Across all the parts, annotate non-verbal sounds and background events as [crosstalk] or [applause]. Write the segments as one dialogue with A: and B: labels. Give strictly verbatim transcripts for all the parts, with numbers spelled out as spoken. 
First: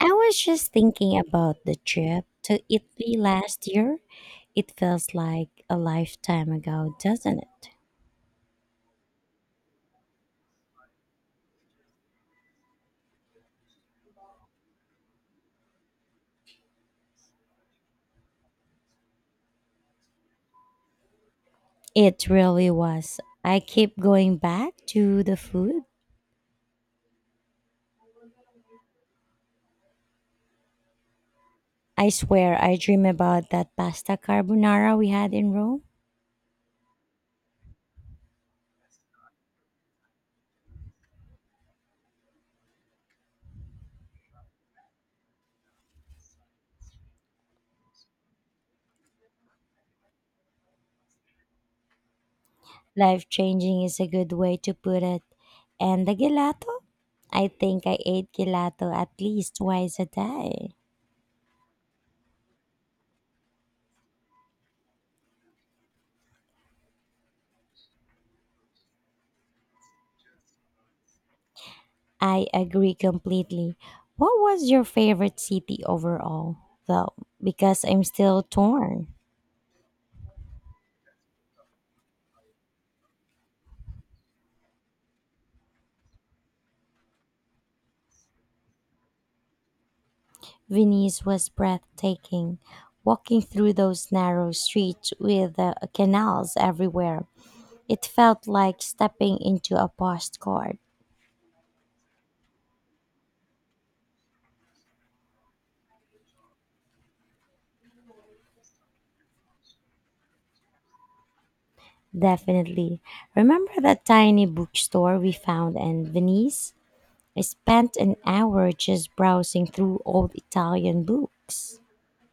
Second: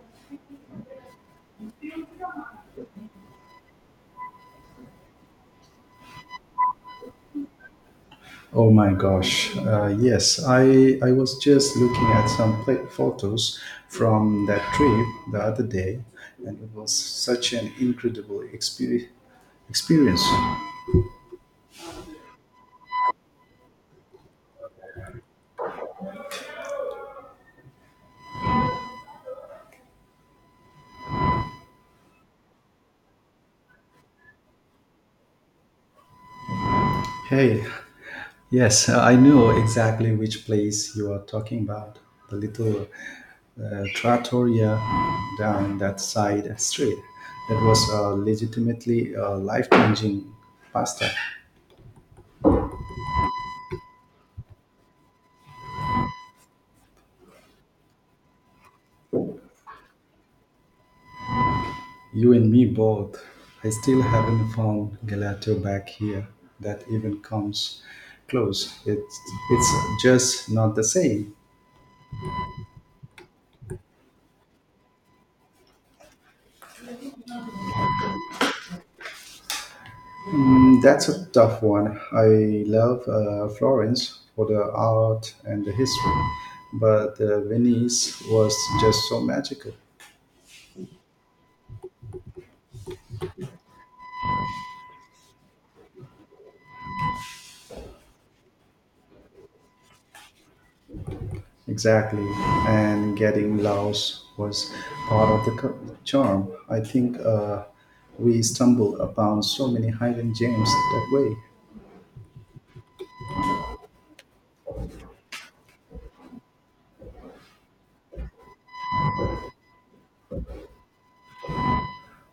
A: I was just thinking about the trip to Italy last year. It feels like a lifetime ago, doesn't it?
B: Oh my gosh. Uh, yes, I, I was just looking at some pla photos from that trip the other day, and it was such an incredible exper- experience.
A: It really was. I keep going back to the food. I swear I dream about that pasta carbonara we had in Rome.
B: Hey, yes, I know exactly which place you are talking about, the little uh, trattoria down that side street. That was uh, legitimately uh, life changing pasta.
A: Life changing is a good way to put it. And the gelato? I think I ate gelato at least twice a day.
B: You and me both. I still haven't found gelato back here that even comes close. It's it's just not the same.
A: I agree completely. What was your favorite city overall, though? Because I'm still torn.
B: Mm, that's a tough one. I love uh, Florence for the art and the history, but uh, Venice was just so magical.
A: Venice was breathtaking. Walking through those narrow streets with uh, canals everywhere, it felt like stepping into a postcard.
B: Exactly, and getting lost was part of the c- charm. I think uh, we stumble upon so many hidden gems that way.
A: Definitely. Remember that tiny bookstore we found in Venice? I spent an hour just browsing through old Italian books.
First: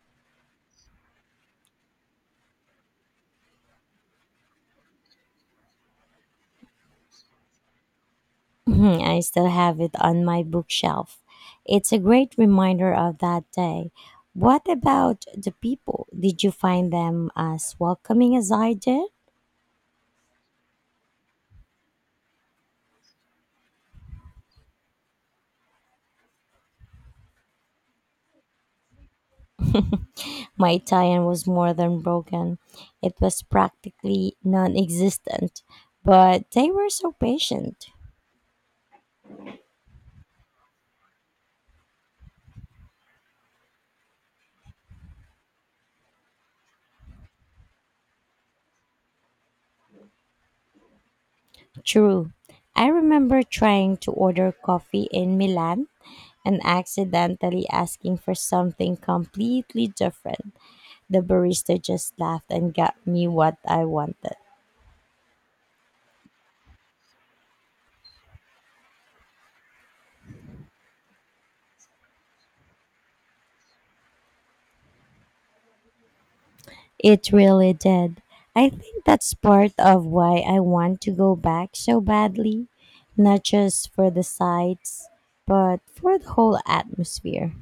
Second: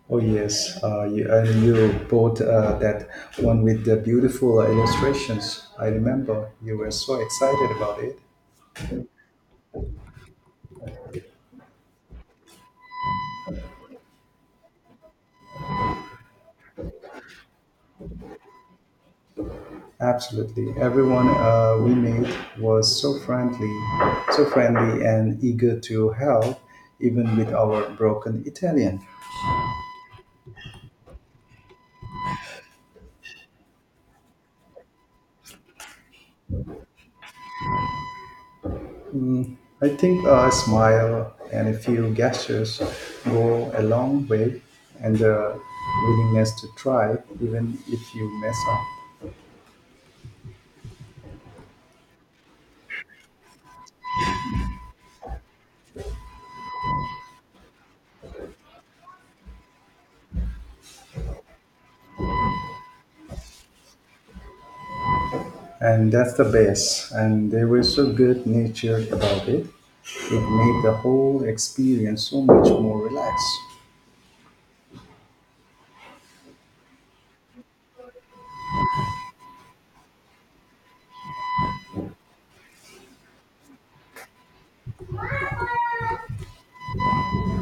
B: Oh yes, uh, you, and you bought uh, that one with the beautiful illustrations. I remember you were so excited about it.
A: [laughs] I still have it on my bookshelf. It's a great reminder of that day. What about the people? Did you find them as welcoming as I did?
B: Absolutely, everyone uh, we met was so friendly, so friendly and eager to help, even with our broken Italian.
A: My Italian was more than broken, it was practically non existent, but they were so patient.
B: I think a smile and a few gestures go a long way, and the willingness to try, even if you mess up.
A: True. I remember trying to order coffee in Milan and accidentally asking for something completely different. The barista just laughed and got me what I wanted.
B: And that's the best. And they were so good natured about it. It made the whole experience so much more relaxed.
A: It really did. I think that's part of why I want to go back so badly, not just for the sights, but for the whole atmosphere.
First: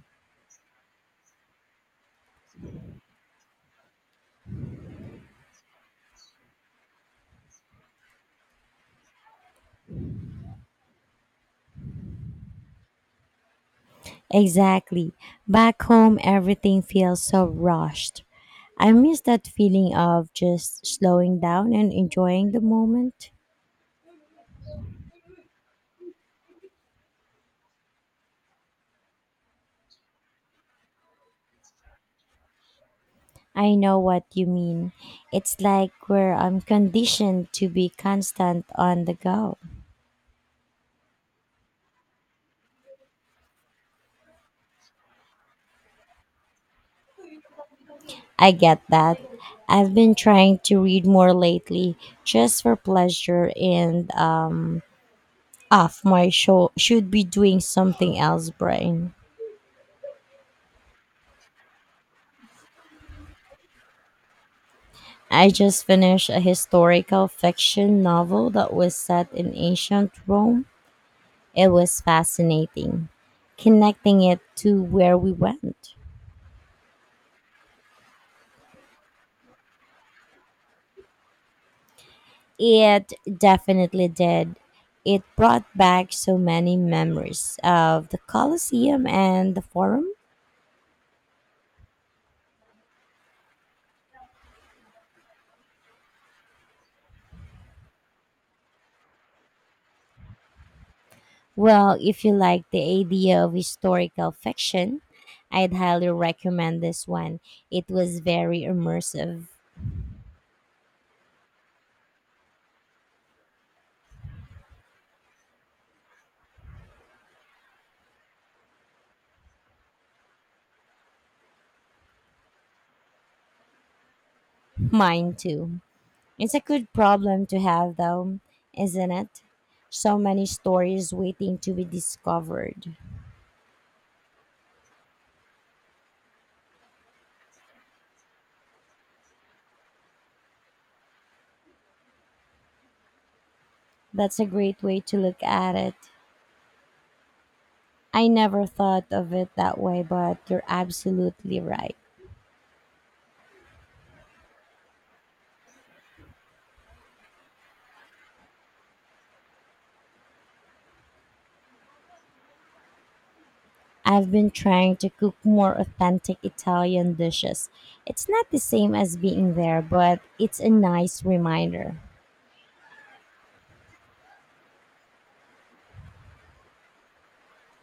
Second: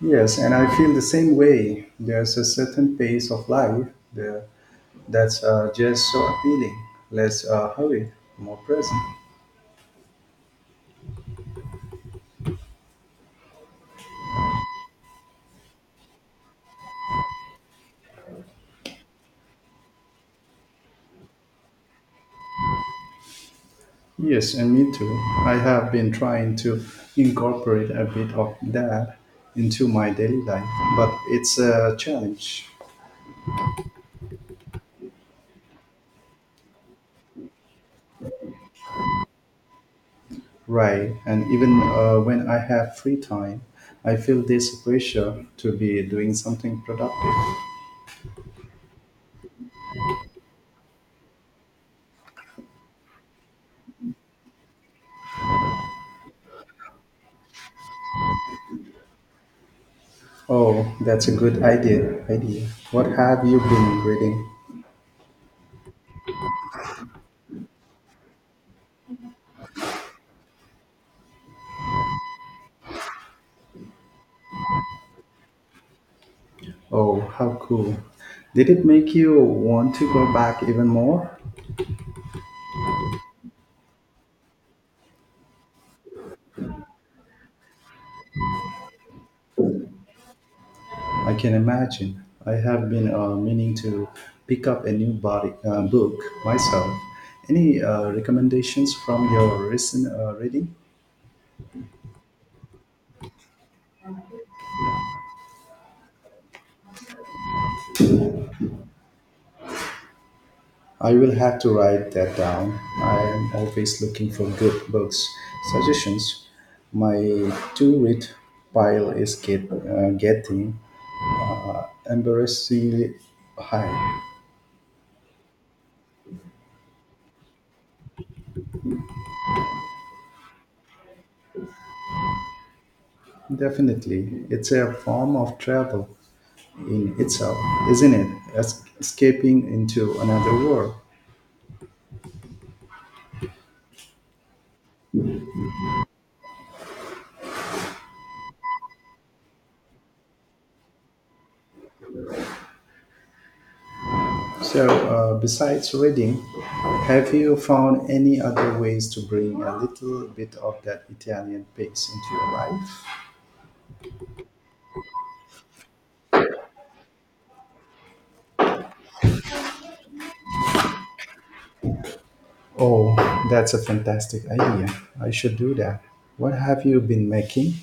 B: Yes, and I feel the same way. There's a certain pace of life there that's uh, just so appealing. Less uh, hurried, more present.
A: Exactly. Back home, everything feels so rushed. I miss that feeling of just slowing down and enjoying the moment.
B: Yes, and me too. I have been trying to incorporate a bit of that into my daily life, but it's a challenge.
A: I know what you mean. It's like where I'm conditioned to be constant on the go.
B: Right. And even uh, when I have free time, I feel this pressure to be doing something productive.
A: I get that. I've been trying to read more lately just for pleasure and um off my show should be doing something else brain.
B: Oh, that's a good idea. Idea. What have you been reading?
A: I just finished a historical fiction novel that was set in ancient Rome. It was fascinating, connecting it to where we went.
B: Oh, how cool. Did it make you want to go back even more?
A: It definitely did. It brought back so many memories of the Colosseum and the Forum.
B: I can imagine. I have been uh, meaning to pick up a new body, uh, book myself. Any uh, recommendations from your recent uh, reading?
A: Well, if you like the idea of historical fiction, I'd highly recommend this one. It was very immersive.
B: I will have to write that down. I am always looking for good books suggestions. My to read pile is get, uh, getting embarrassingly high.
A: Mine too. It's a good problem to have, though, isn't it? So many stories waiting to be discovered.
B: Definitely, it's a form of travel in itself, isn't it? Es- escaping into another world.
A: That's a great way to look at it. I never thought of it that way, but you're absolutely right.
B: So, uh, besides reading, have you found any other ways to bring a little bit of that Italian pace into your life?
A: I've been trying to cook more authentic Italian dishes. It's not the same as being there, but it's a nice reminder.
B: Oh, that's a fantastic idea. I should do that. What have you been making?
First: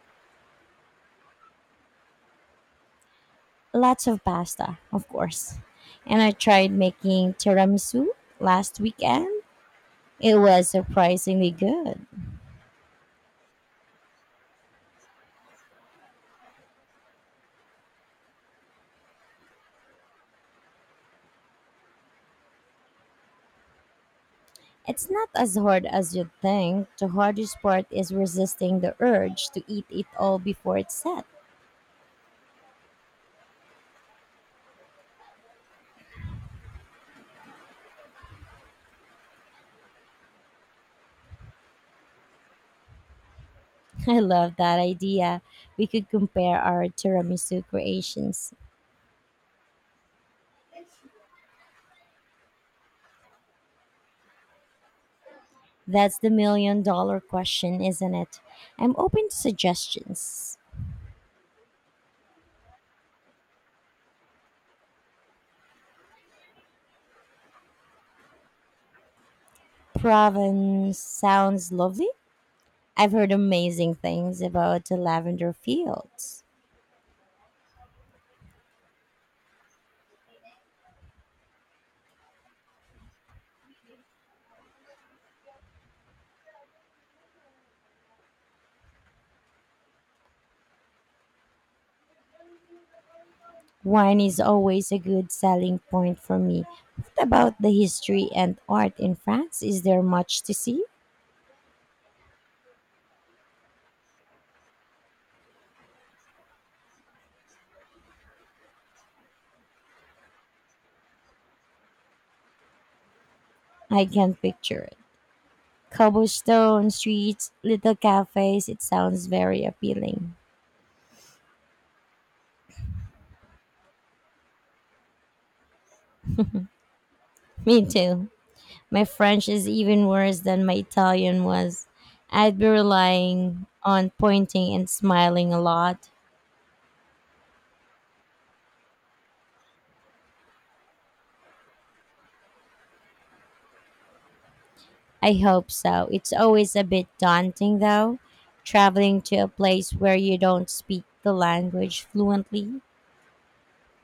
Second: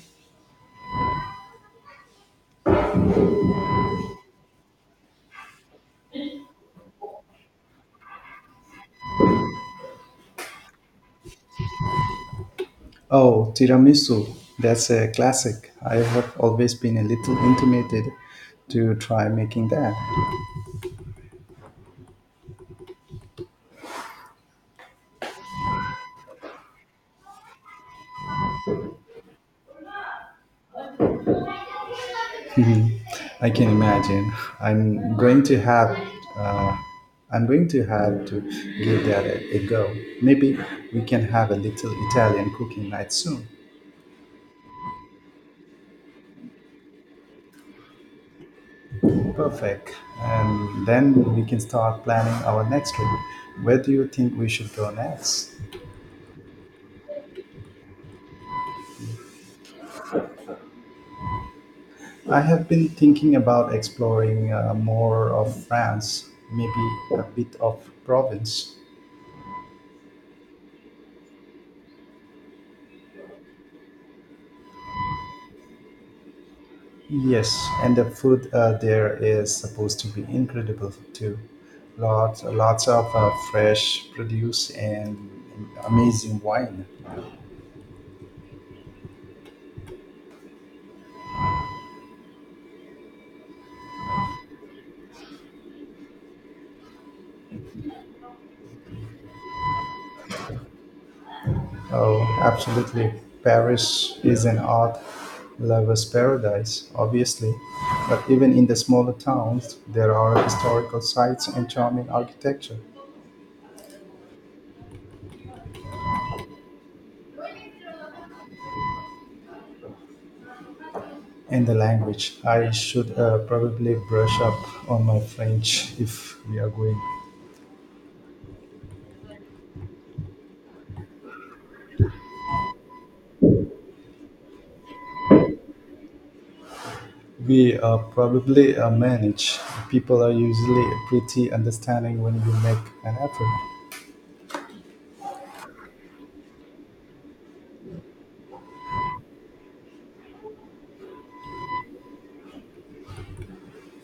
A: Lots of pasta, of course. And I tried making tiramisu last weekend. It was surprisingly good.
B: Oh, tiramisu. That's a classic. I have always been a little intimidated to try making that. [laughs]
A: It's not as hard as you'd think. The hardest part is resisting the urge to eat it all before it's set.
B: Mhm. I can imagine. I'm going to have. Uh, I'm going to have to give that a, a go. Maybe we can have a little Italian cooking night soon.
A: [laughs] I love that idea. We could compare our tiramisu creations.
B: Perfect. And then we can start planning our next trip. Where do you think we should go next?
A: That's the million dollar question, isn't it? I'm open to suggestions.
B: I have been thinking about exploring uh, more of France, maybe a bit of Provence.
A: Provence sounds lovely. I've heard amazing things about the lavender fields.
B: Yes, and the food uh, there is supposed to be incredible too. Lots, lots of uh, fresh produce and amazing wine.
A: Wine is always a good selling point for me. What about the history and art in France? Is there much to see?
B: Oh, absolutely. Paris is an art lover's paradise, obviously. But even in the smaller towns, there are historical sites and charming architecture.
A: I can't picture it. Cobblestone streets, little cafes, it sounds very appealing.
B: And the language. I should uh, probably brush up on my French if we are going.
A: Me too. My French is even worse than my Italian was. I'd be relying on pointing and smiling a lot.
B: We uh, probably uh, manage. People are usually pretty understanding when you make an effort.
A: I hope so. It's always a bit daunting though, traveling to a place where you don't speak the language fluently.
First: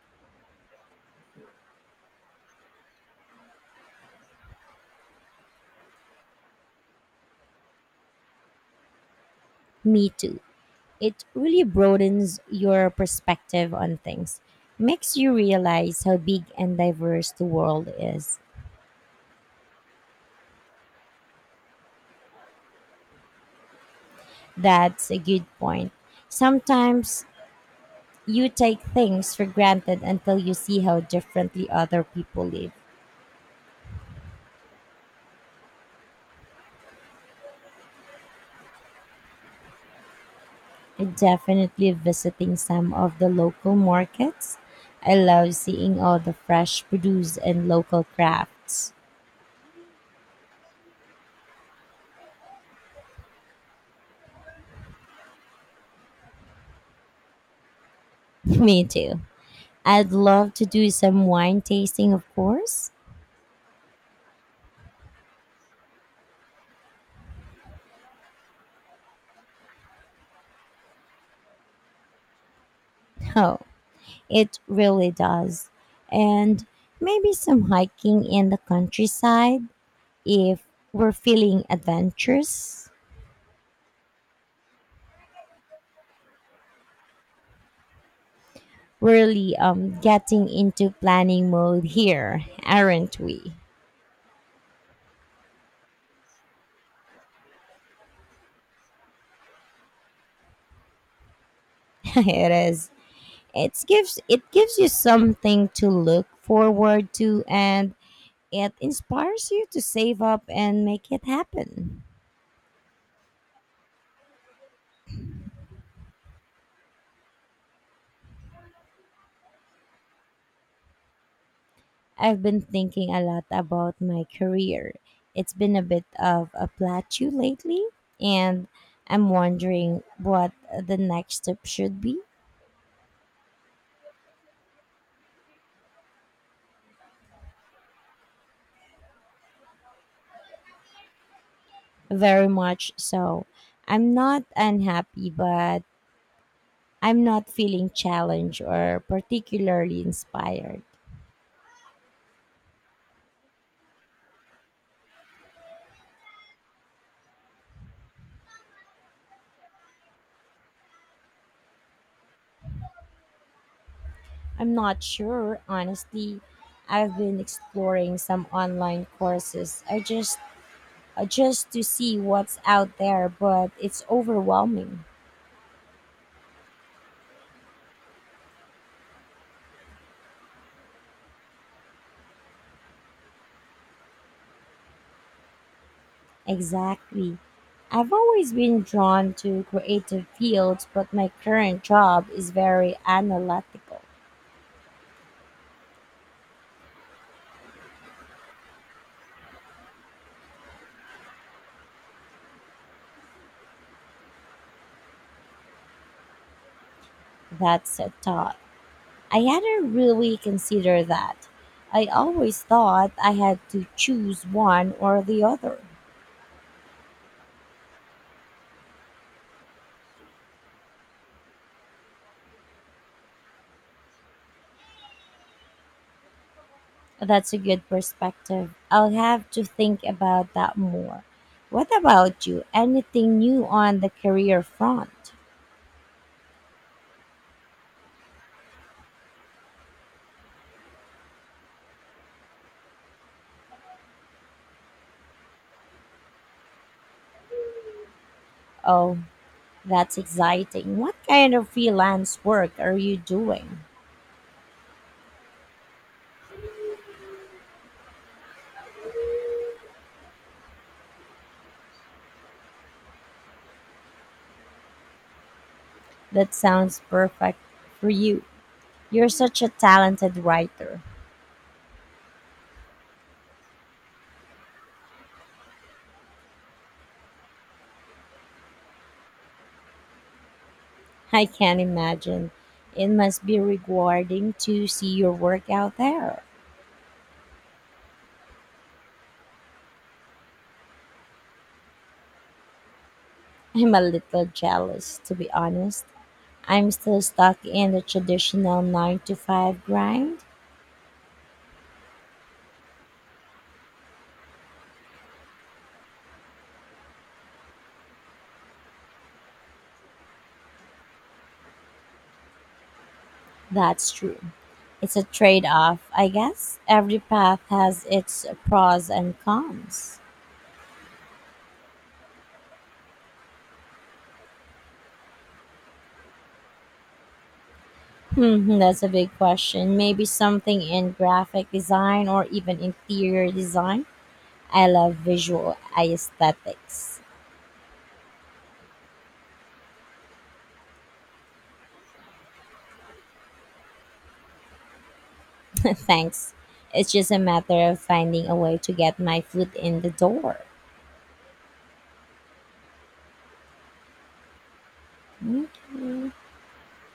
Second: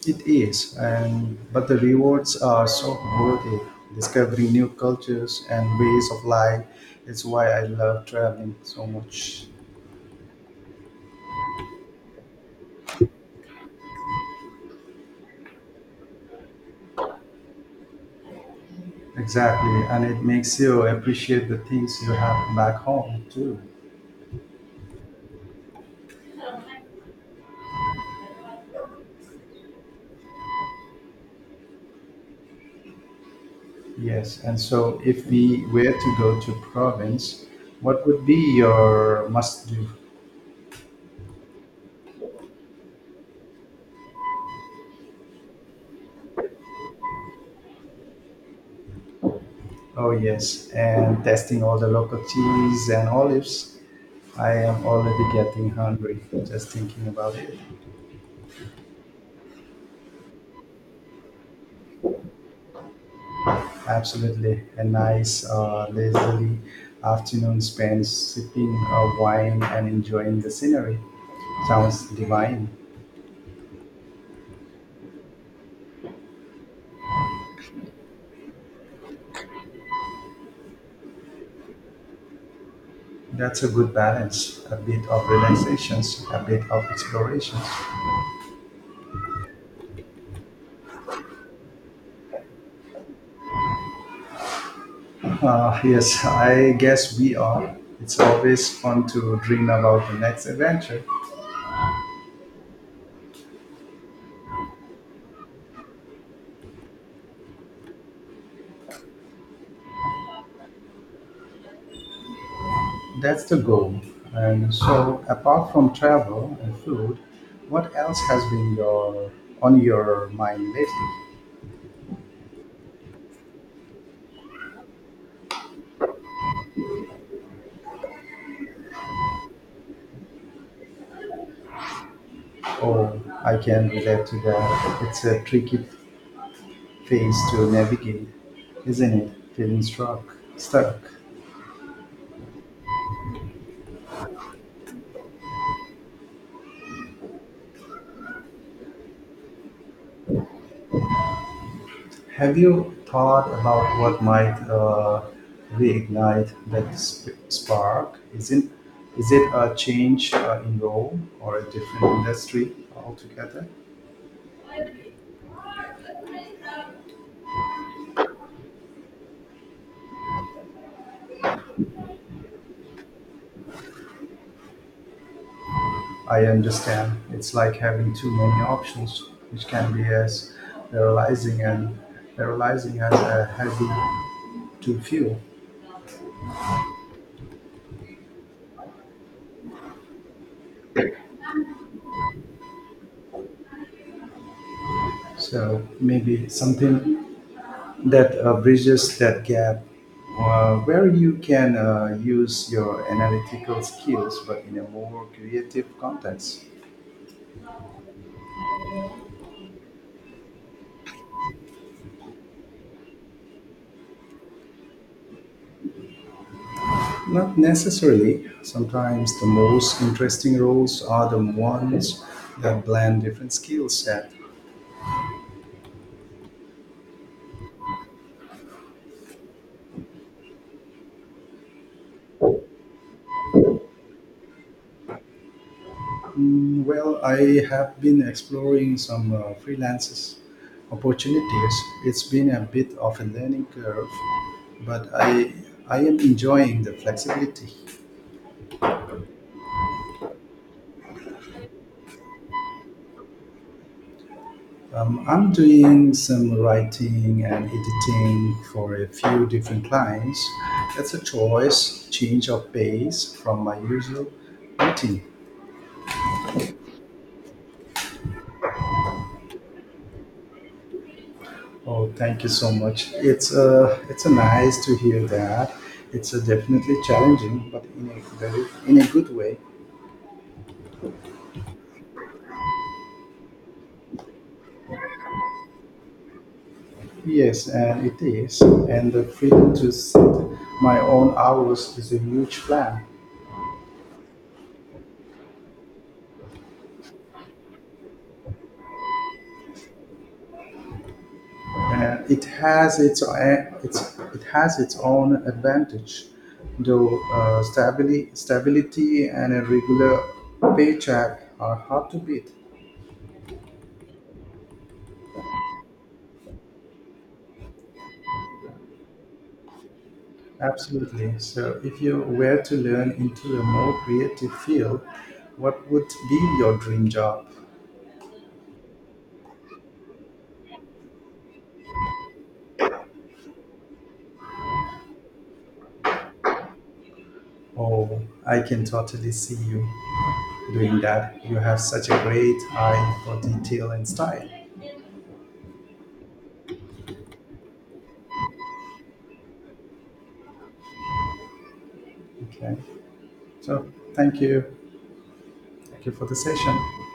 B: It is, and but the rewards are so worth it. Discovering new cultures and ways of life is why I love traveling so much.
A: Me too. It really broadens your perspective on things, makes you realize how big and diverse the world is.
B: Exactly, and it makes you appreciate the things you have back home too.
A: That's a good point. Sometimes you take things for granted until you see how differently other people live.
B: Yes, and so if we were to go to province, what would be your must do?
A: Definitely visiting some of the local markets. I love seeing all the fresh produce and local crafts.
B: Oh yes, and testing all the local cheese and olives. I am already getting hungry just thinking about it.
A: [laughs] Me too. I'd love to do some wine tasting, of course.
B: Absolutely. A nice, uh, leisurely afternoon spent sipping a wine and enjoying the scenery. Sounds divine.
A: [laughs] Oh, it really does. And maybe some hiking in the countryside if we're feeling adventurous.
B: That's a good balance. A bit of relaxations, a bit of explorations.
A: Really um getting into planning mode here, aren't we?
B: Uh, yes, I guess we are. It's always fun to dream about the next adventure.
A: [laughs] It is. It gives it gives you something to look forward to, and it inspires you to save up and make it happen.
B: That's the goal. And so, apart from travel and food, what else has been your on your mind lately?
A: I've been thinking a lot about my career. It's been a bit of a plateau lately, and I'm wondering what the next step should be.
B: Oh, I can relate to that. It's a tricky phase to navigate, isn't it? Feeling struck, stuck.
A: Very much so. I'm not unhappy, but I'm not feeling challenged or particularly inspired.
B: Have you thought about what might uh, reignite that sp- spark? Isn't Is it a change uh, in role or a different industry altogether?
A: I'm not sure, honestly. I've been exploring some online courses. I just uh, just to see what's out there, but it's overwhelming.
B: I understand. It's like having too many options, which can be as paralyzing and paralyzing as a heavy to fuel.
A: Exactly. I've always been drawn to creative fields, but my current job is very analytical.
B: So maybe something that uh, bridges that gap uh, where you can uh, use your analytical skills but in a more creative context.
A: That's a thought. I hadn't really considered that. I always thought I had to choose one or the other.
B: Not necessarily. Sometimes the most interesting roles are the ones that blend different skill set.
A: That's a good perspective. I'll have to think about that more. What about you? Anything new on the career front?
B: Mm, well, I have been exploring some uh, freelances opportunities. It's been a bit of a learning curve, but I I am enjoying the flexibility.
A: Oh, that's exciting. What kind of freelance work are you doing?
B: Um, I'm doing some writing and editing for a few different clients. It's a choice, change of pace from my usual routine.
A: That sounds perfect for you. You're such a talented writer.
B: Oh, thank you so much. It's uh, it's a nice to hear that. It's a definitely challenging, but in a very in a good way.
A: I can imagine. It must be rewarding to see your work out there.
B: Yes, and it is. And the freedom to set my own hours is a huge plan.
A: I'm a little jealous, to be honest. I'm still stuck in the traditional nine to five grind.
B: And it has its it's it has its own advantage though, uh, stability stability and a regular paycheck are hard to beat.
A: That's true. It's a trade off, I guess. Every path has its pros and cons.
B: Absolutely, so if you were to learn into a more creative field, what would be your dream job?
A: Hmm, that's a big question. Maybe something in graphic design or even interior design. I love visual aesthetics.
B: Oh, I can totally see you doing that. You have such a great eye for detail and style.
A: [laughs] Thanks. It's just a matter of finding a way to get my foot in the door.
B: Okay, so thank you, thank you for
A: Okay.
B: the session.